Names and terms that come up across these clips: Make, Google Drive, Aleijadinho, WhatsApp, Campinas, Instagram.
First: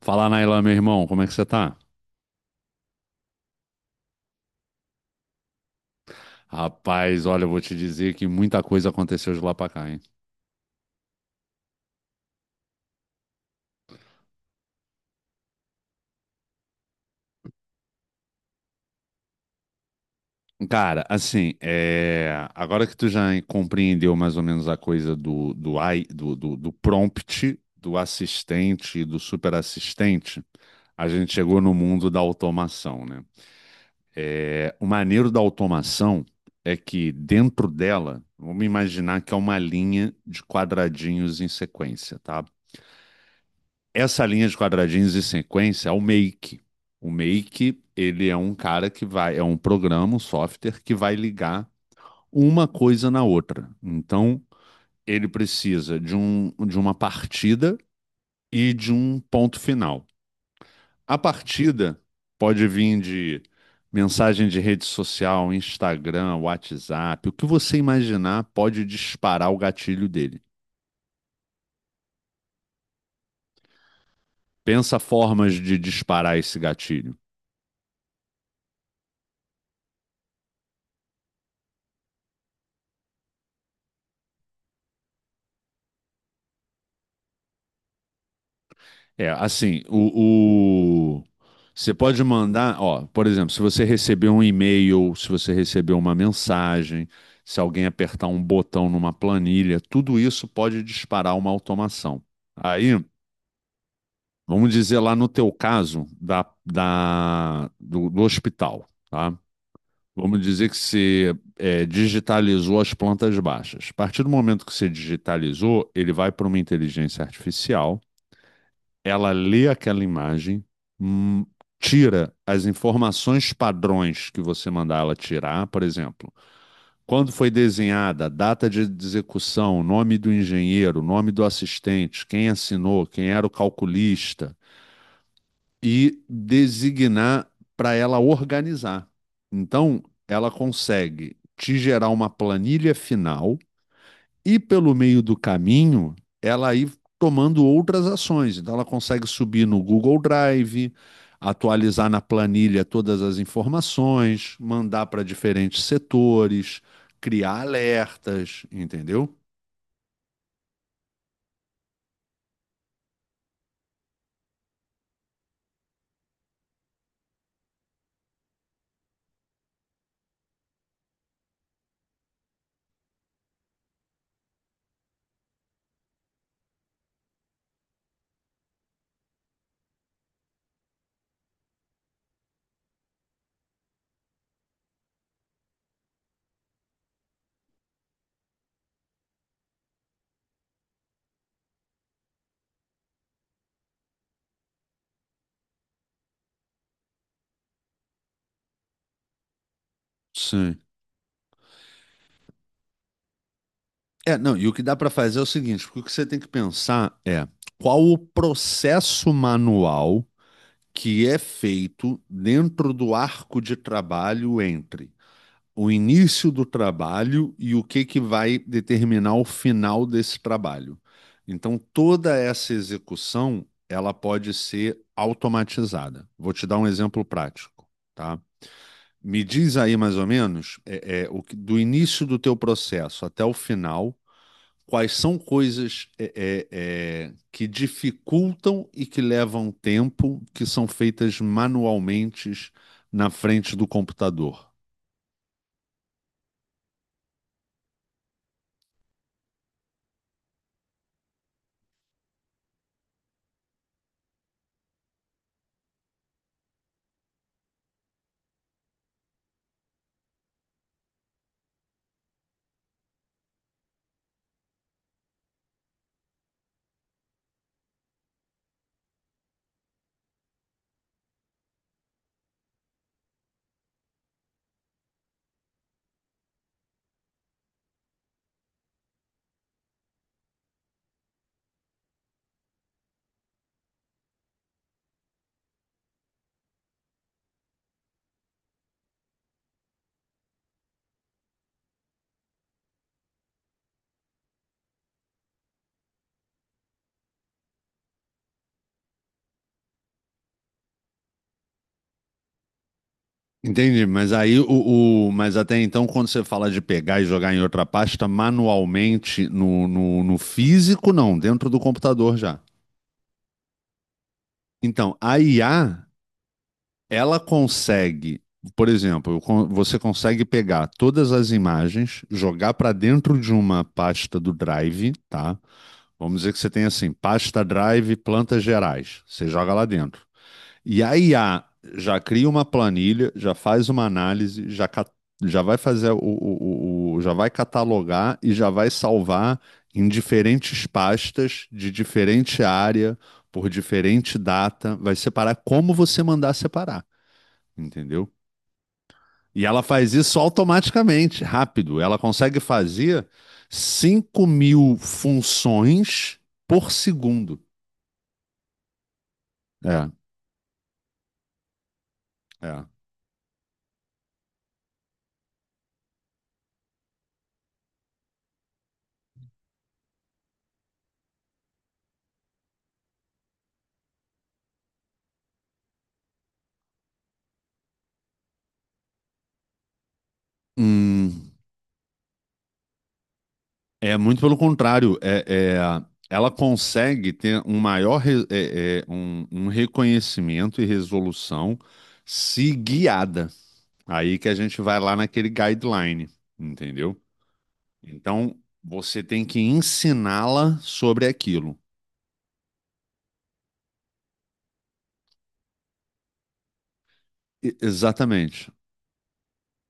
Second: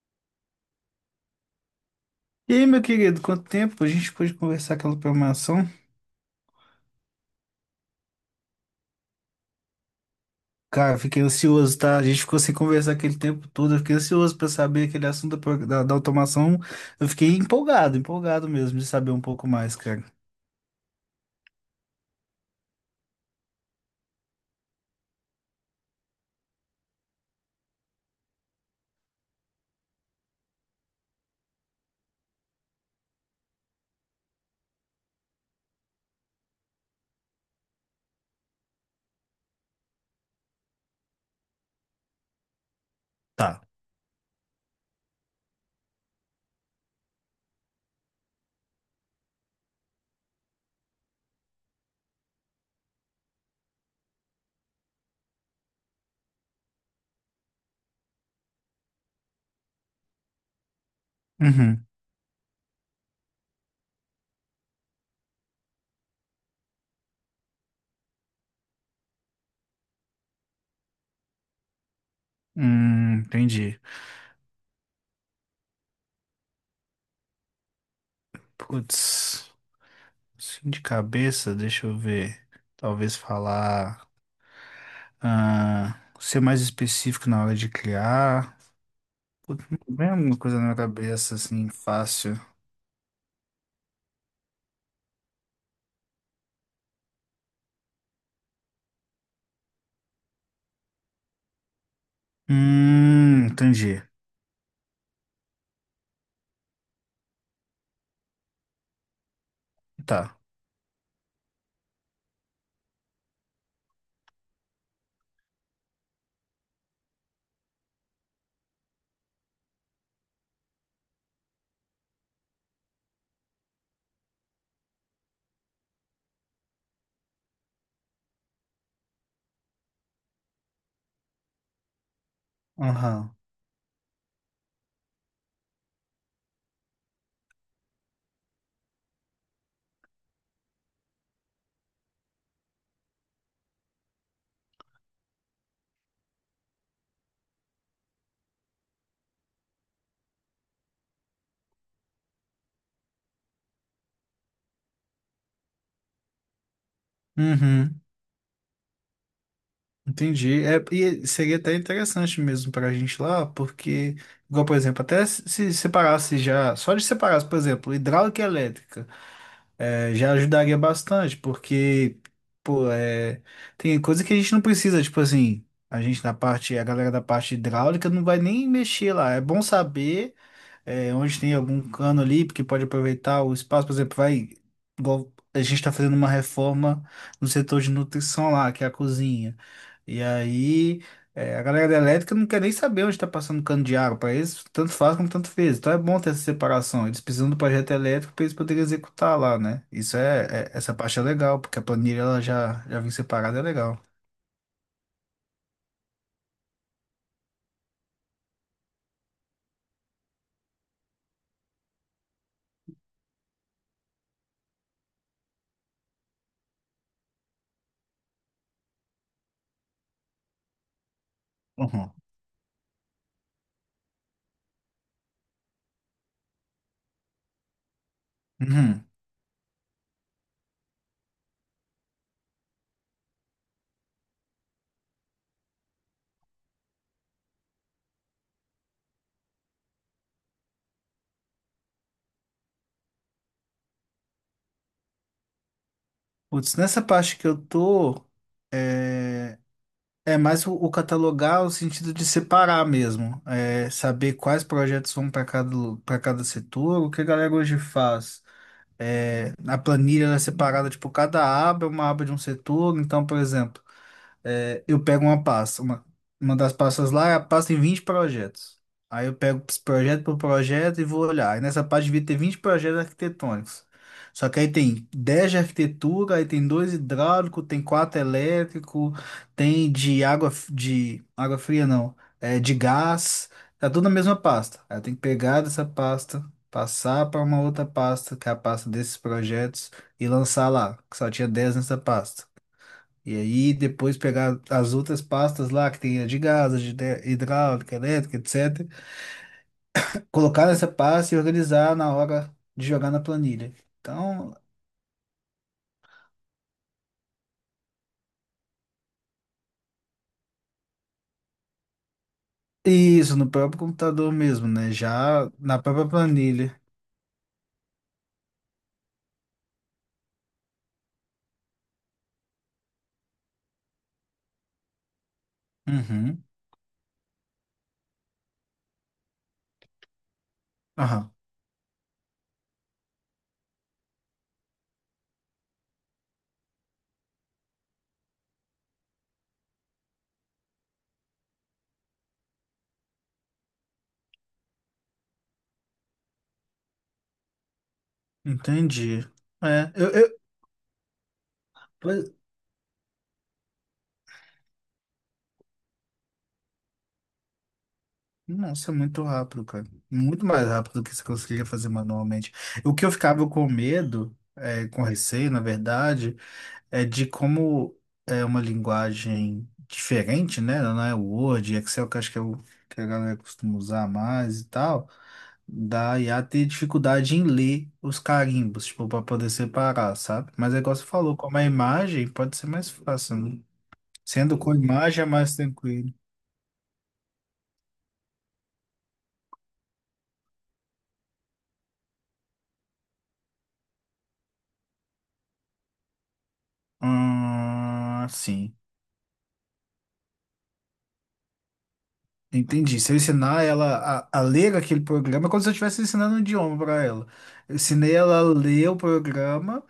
Fala, Nailan, meu irmão, como é que você tá? E aí, meu querido, quanto tempo? A gente pôde conversar aquela programação? Rapaz, olha, eu vou te dizer que muita coisa aconteceu de lá pra cá, hein? Cara, fiquei ansioso, tá? A gente ficou sem conversar aquele tempo todo. Eu fiquei ansioso pra saber aquele assunto da automação. Eu fiquei empolgado, empolgado mesmo de saber um pouco mais, cara. Cara, assim, é, agora que tu já compreendeu mais ou menos a coisa AI do prompt, do assistente e do superassistente, a gente chegou no mundo da automação, né? É, o maneiro da automação é que dentro dela, vamos imaginar que é uma linha de quadradinhos em sequência, tá? Tá. Essa linha de quadradinhos e sequência é o Make. O Make, ele é um cara que vai, é um programa, um software que vai ligar uma coisa na outra. Então, ele precisa de, um, de uma partida e de um ponto final. A Uhum. partida pode vir de mensagem de rede social, Instagram, WhatsApp, o que você imaginar pode disparar o gatilho dele. Entendi. Pensa formas de disparar esse gatilho. Putz, assim de cabeça, deixa eu ver. Talvez falar. Ah, ser mais específico na hora de criar. É, Putz, assim, não vem alguma coisa na minha cabeça assim, você pode fácil. mandar, ó, por exemplo, se você receber um e-mail, se você receber uma mensagem, se alguém apertar um botão numa planilha, tudo isso pode disparar uma automação. Aí, Entendi. vamos dizer lá no teu caso do hospital, tá? Tá. Vamos dizer que você é, digitalizou as plantas baixas. A partir do momento que você digitalizou, ele vai para uma inteligência artificial, ela lê aquela imagem, hum, tira as informações padrões que você mandar ela tirar, por exemplo, quando foi desenhada, data de execução, nome do engenheiro, nome do assistente, quem assinou, quem Aham. era o calculista, e designar para ela organizar. Então, ela consegue te gerar uma planilha final e pelo meio do caminho, ela aí tomando outras ações. Então, ela consegue subir no Google Drive, atualizar na planilha todas as informações, mandar para diferentes setores, criar Uhum. alertas, entendeu? Entendi. É, e seria até interessante mesmo para a gente lá, porque, igual, por exemplo, até se separasse já, só de separasse, por exemplo, hidráulica e elétrica, é, já ajudaria bastante, porque, pô, é, tem coisa que a gente não precisa, tipo assim, a gente na parte, a galera da parte hidráulica não vai nem mexer lá. É bom saber. É, onde tem algum cano ali, porque pode aproveitar o espaço, por exemplo, vai, igual a gente está fazendo uma reforma no setor de nutrição lá, que é a cozinha. E aí, é, a galera da elétrica não quer nem saber onde está passando cano de água, para eles tanto faz como tanto fez. Então é bom ter essa separação. Eles precisam do projeto elétrico para eles poderem executar lá, né? Isso é, Sim. essa parte é legal, porque a planilha ela já, já vem separada, é legal. É, não, e o que dá para fazer é o seguinte, porque o que você tem que pensar é qual o processo manual que é feito dentro do arco de trabalho entre o início do trabalho e o que que vai determinar o final desse trabalho. Então, Uhum. toda essa execução, ela pode ser automatizada. Vou te dar um exemplo prático, tá? Uhum. Me diz aí mais ou menos o do início do teu processo até o final, quais são coisas que dificultam e que levam tempo, que são feitas manualmente na frente do computador. Putz, nessa parte que eu tô. é, É mais o catalogar, o sentido de separar mesmo, é, saber quais projetos vão para cada setor, o que a galera hoje faz. É, a planilha ela é separada, tipo, cada aba é uma aba de um setor, então, por exemplo. É, eu pego uma pasta, uma das pastas lá, a pasta tem 20 projetos. Aí eu pego esse projeto por projeto e vou olhar. Aí nessa parte devia ter 20 projetos arquitetônicos. Só que aí tem 10 de arquitetura, aí tem 2 hidráulico, tem 4 elétrico, tem de água, de água fria não, é de gás, tá tudo na mesma pasta. Aí eu tenho que pegar dessa pasta, passar para uma outra pasta, que é a pasta desses projetos, e lançar lá, que só tinha 10 nessa pasta. E aí depois pegar as outras pastas lá, que tem a de gás, a de hidráulica, elétrica, etc. Colocar nessa pasta e organizar na hora de jogar na planilha. Entendi, mas Então, aí mas até então, quando você fala de pegar e jogar em outra pasta manualmente no físico, não, dentro do computador já. isso, no próprio computador mesmo, né? Então, a Já na IA, própria planilha. ela consegue, por exemplo, você consegue pegar todas as imagens, jogar para dentro de uma pasta do Drive, tá? Vamos Uhum. dizer que você tem assim, pasta Drive, plantas gerais. Você joga lá dentro. E a Aham, IA já cria uma planilha, já faz uma análise, já vai fazer já vai catalogar e já vai salvar em diferentes pastas de diferente área, por diferente data, vai separar como você mandar separar, entendeu? entendi. E ela É, eu, faz eu... isso automaticamente, rápido. Ela pois- consegue fazer 5.000 funções por segundo. Nossa, é muito rápido, cara. É, Muito mais rápido do que você conseguiria fazer manualmente. é. O que eu ficava com medo, com receio, na verdade, é de como é uma linguagem diferente, né? Não é o Word, Excel, que acho que é o que a galera costuma usar mais e tal. Da IA ter dificuldade em ler os carimbos, tipo, para poder separar, sabe? Mas é igual você falou, Hum, como é imagem, pode ser mais fácil, né? É muito pelo Sendo com contrário, imagem é mais tranquilo. ela consegue ter um maior um reconhecimento e resolução se guiada. Aí que a gente vai lá naquele guideline, entendeu? Ah, Então sim. você tem que ensiná-la sobre aquilo. Entendi. Se eu ensinar ela a ler aquele programa, é como se eu estivesse ensinando um idioma para ela. Eu E, ensinei ela a exatamente. ler o programa,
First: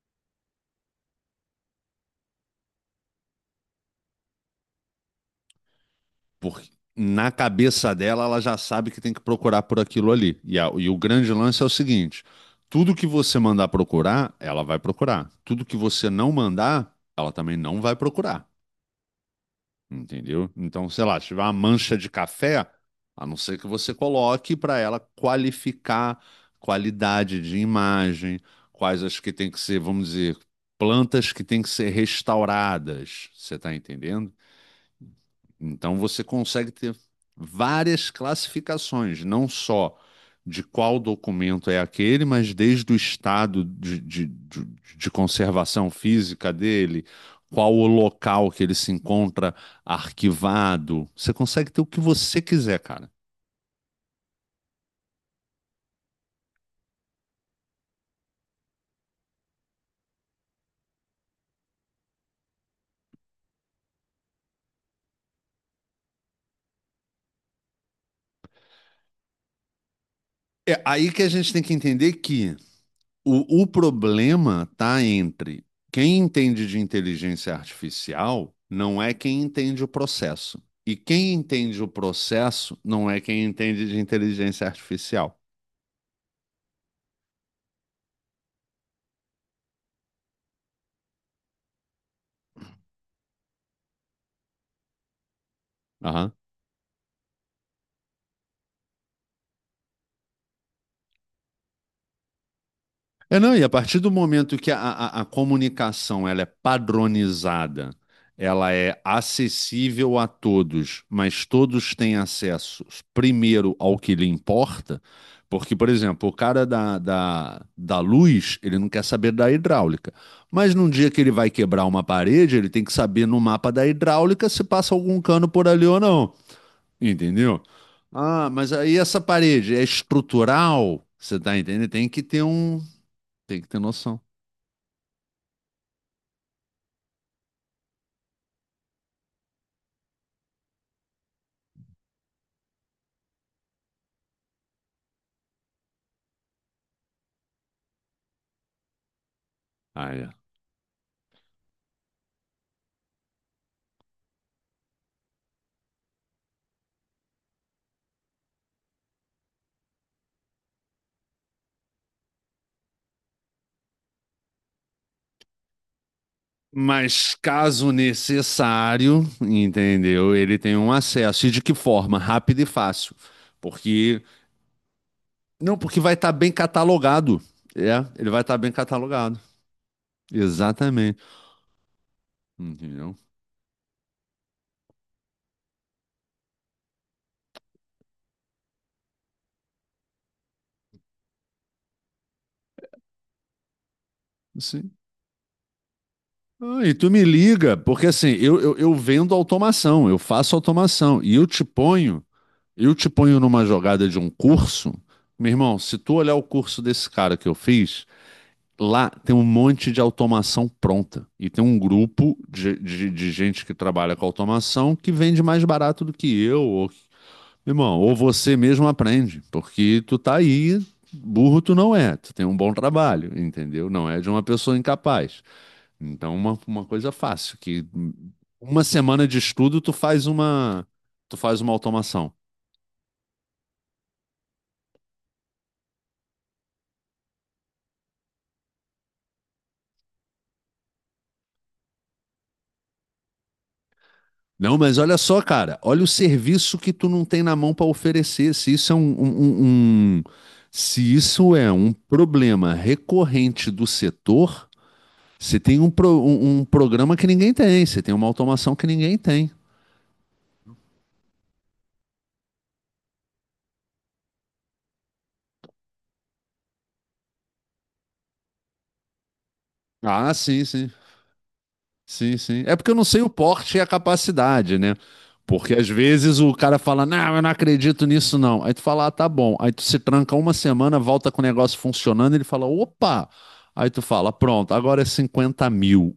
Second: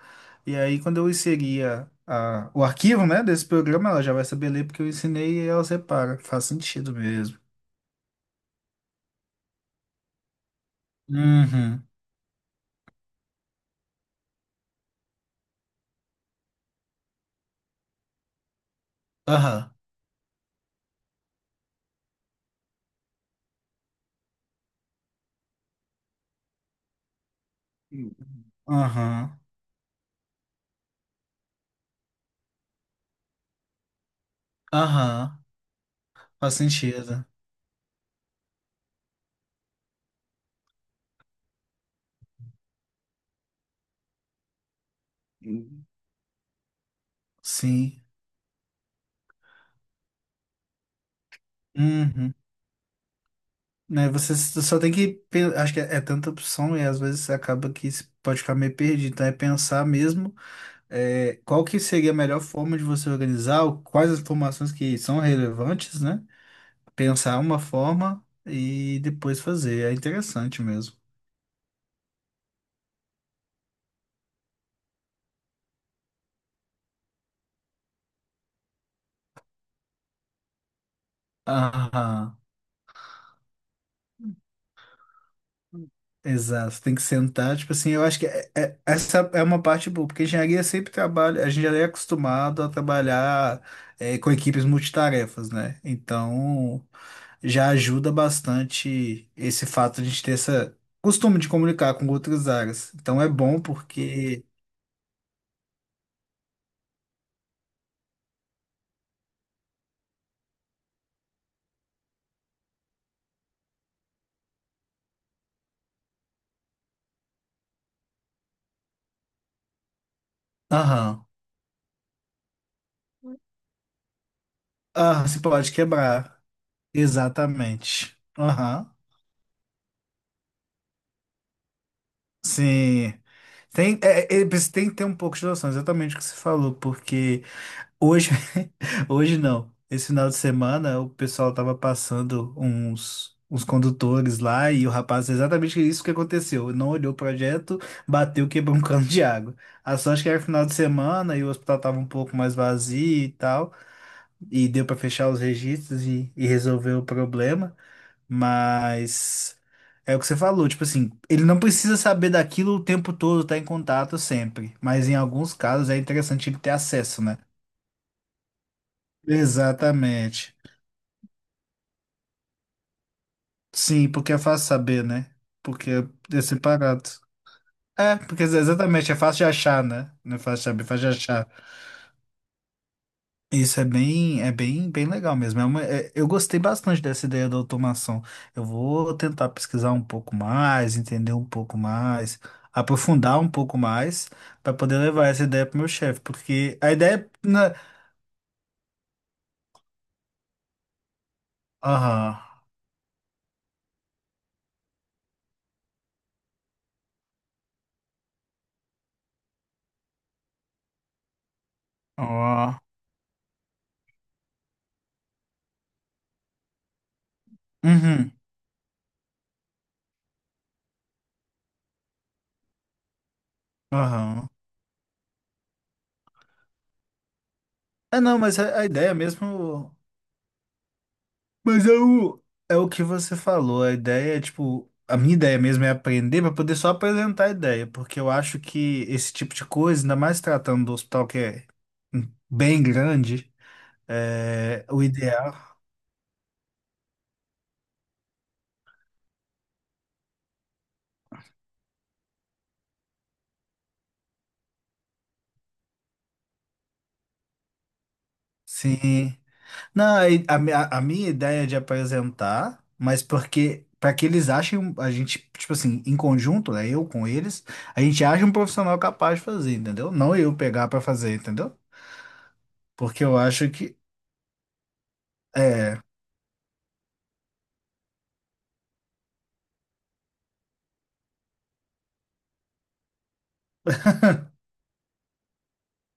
e aí quando eu inseria o arquivo, né, desse programa, ela já vai saber ler porque eu ensinei e ela separa. Faz Porque sentido na mesmo. cabeça dela, ela já sabe que tem que procurar por aquilo ali. E, e o grande lance é o Uhum. seguinte: tudo que você mandar procurar, ela vai procurar. Tudo que você não mandar, ela também não vai procurar. Aham. Entendeu? Então, sei lá, se tiver uma mancha de café, a não ser que você coloque para ela qualificar qualidade de Uhum. imagem, quais as que Aham. tem que ser, vamos dizer, plantas que tem que ser restauradas. Você está entendendo? Aham. Então você Faz consegue ter sentido. várias classificações, não só de qual documento é aquele, mas desde o estado de Uhum. conservação física dele, qual o Sim. local que ele se encontra arquivado. Você consegue ter o que Uhum. você quiser, cara. Né, você só tem que. Acho que é tanta opção e às vezes você acaba que pode ficar meio perdido. Então é pensar mesmo. Qual que seria a melhor forma de você organizar, quais as informações que são relevantes, né? Pensar uma forma e depois fazer. É interessante É mesmo. aí que a gente tem que entender que o problema está entre quem entende de inteligência artificial não é quem entende o processo. E quem entende o Ah, processo não é quem entende de inteligência artificial. exato. Tem que sentar, tipo assim, eu acho que essa é uma parte boa, porque engenharia sempre trabalha, a gente já é acostumado a trabalhar com equipes multitarefas, né? Aham. Então, já ajuda bastante esse fato de a gente ter essa costume de comunicar com outras áreas. Então, é É, não, bom e a partir do porque... momento que a comunicação ela é padronizada, ela é acessível a todos, mas todos têm acesso primeiro ao que lhe importa, porque, por exemplo, o cara da luz, ele não quer saber da hidráulica, mas num dia que Aham. ele vai quebrar uma parede, ele tem que saber no mapa da hidráulica se passa algum Ah, se cano por pode ali ou não, quebrar. entendeu? Exatamente. Ah, mas Aham. aí essa parede é estrutural, você tá entendendo? Tem que ter um Sim. tem que ter Tem, noção. Você tem que ter um pouco de noção, exatamente o que você falou, porque hoje, hoje não. Esse final de semana o pessoal tava passando uns condutores lá e o rapaz, exatamente isso que aconteceu. Não olhou o projeto, bateu, quebrou um cano de água. A Ah, sorte é. que era final de semana e o hospital tava um pouco mais vazio e tal, e deu para fechar os registros e resolver o problema. Mas é o que você falou, tipo assim, ele não precisa saber daquilo o tempo todo, tá em contato sempre. Mas em alguns casos é interessante ele ter acesso, Mas né? caso necessário, entendeu? Exatamente. Ele tem um acesso. E de que forma? Rápido e fácil. Sim, Porque. porque é fácil saber, né? Não, Porque porque vai estar é bem separado. catalogado. É, É, ele vai porque estar bem exatamente, é fácil catalogado. de achar, né? Não é fácil de saber, é fácil de Exatamente. achar. Entendeu? Isso é bem legal mesmo. Eu gostei bastante dessa ideia da automação. Eu vou tentar pesquisar um pouco mais, entender um pouco mais, aprofundar um pouco mais para Sim. poder levar essa ideia pro meu chefe, porque Ah, a e tu me ideia na... liga, porque assim, eu vendo automação, eu faço automação. E Aham. eu te ponho numa jogada de um curso. Meu irmão, se tu olhar o curso desse cara que eu fiz. Lá tem um monte de automação pronta. E tem um grupo Ó. De gente que trabalha com automação que vende mais barato do que eu. Ou, irmão, ou Uhum. você mesmo aprende, porque tu tá aí, burro tu não é, tu tem um bom trabalho, entendeu? Não é de uma Aham. pessoa incapaz. Então, uma coisa fácil, que É, não, mas a, uma a ideia semana de estudo mesmo. Tu faz uma Mas é automação. o que você falou. A ideia é tipo. A minha ideia mesmo é aprender para poder só apresentar a ideia, porque eu acho que esse tipo de coisa, ainda mais tratando do hospital que é bem grande, Não, é, mas o olha só, ideal, cara, olha o serviço que tu não tem na mão para oferecer. Se isso é um- se isso é um problema recorrente do setor, você tem um, um programa que ninguém tem, você tem uma automação que ninguém sim. tem. Não, a minha ideia é de apresentar, mas porque para que eles achem, a gente, tipo assim, em conjunto, né, eu com eles, a gente acha um profissional capaz de fazer, entendeu? Ah, Não eu sim, pegar sim. para fazer, entendeu? Sim, sim. É porque eu não sei Porque o eu acho porte e a que capacidade, né? Porque às é. vezes o cara fala, não, eu não acredito nisso, não. Aí tu fala, ah, tá bom. Aí tu se tranca uma semana, volta com o negócio funcionando, ele fala, opa! Aí tu fala, pronto, agora é 50.000.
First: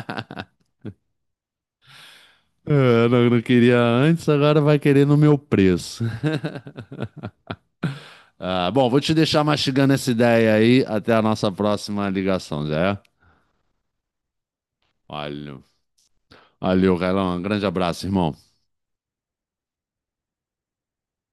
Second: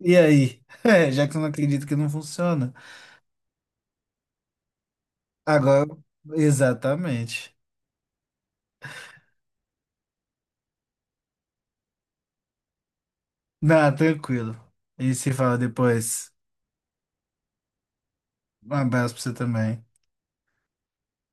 E aí? É, já que eu não acredito que não funciona. É, não, não queria antes, agora vai querer no meu Agora, preço. exatamente. Ah, bom, vou te deixar mastigando essa ideia aí. Até a nossa próxima ligação, já é? Não, tranquilo. E se fala Valeu. depois. Valeu, Carlão. Um grande abraço, irmão. Um abraço para você também.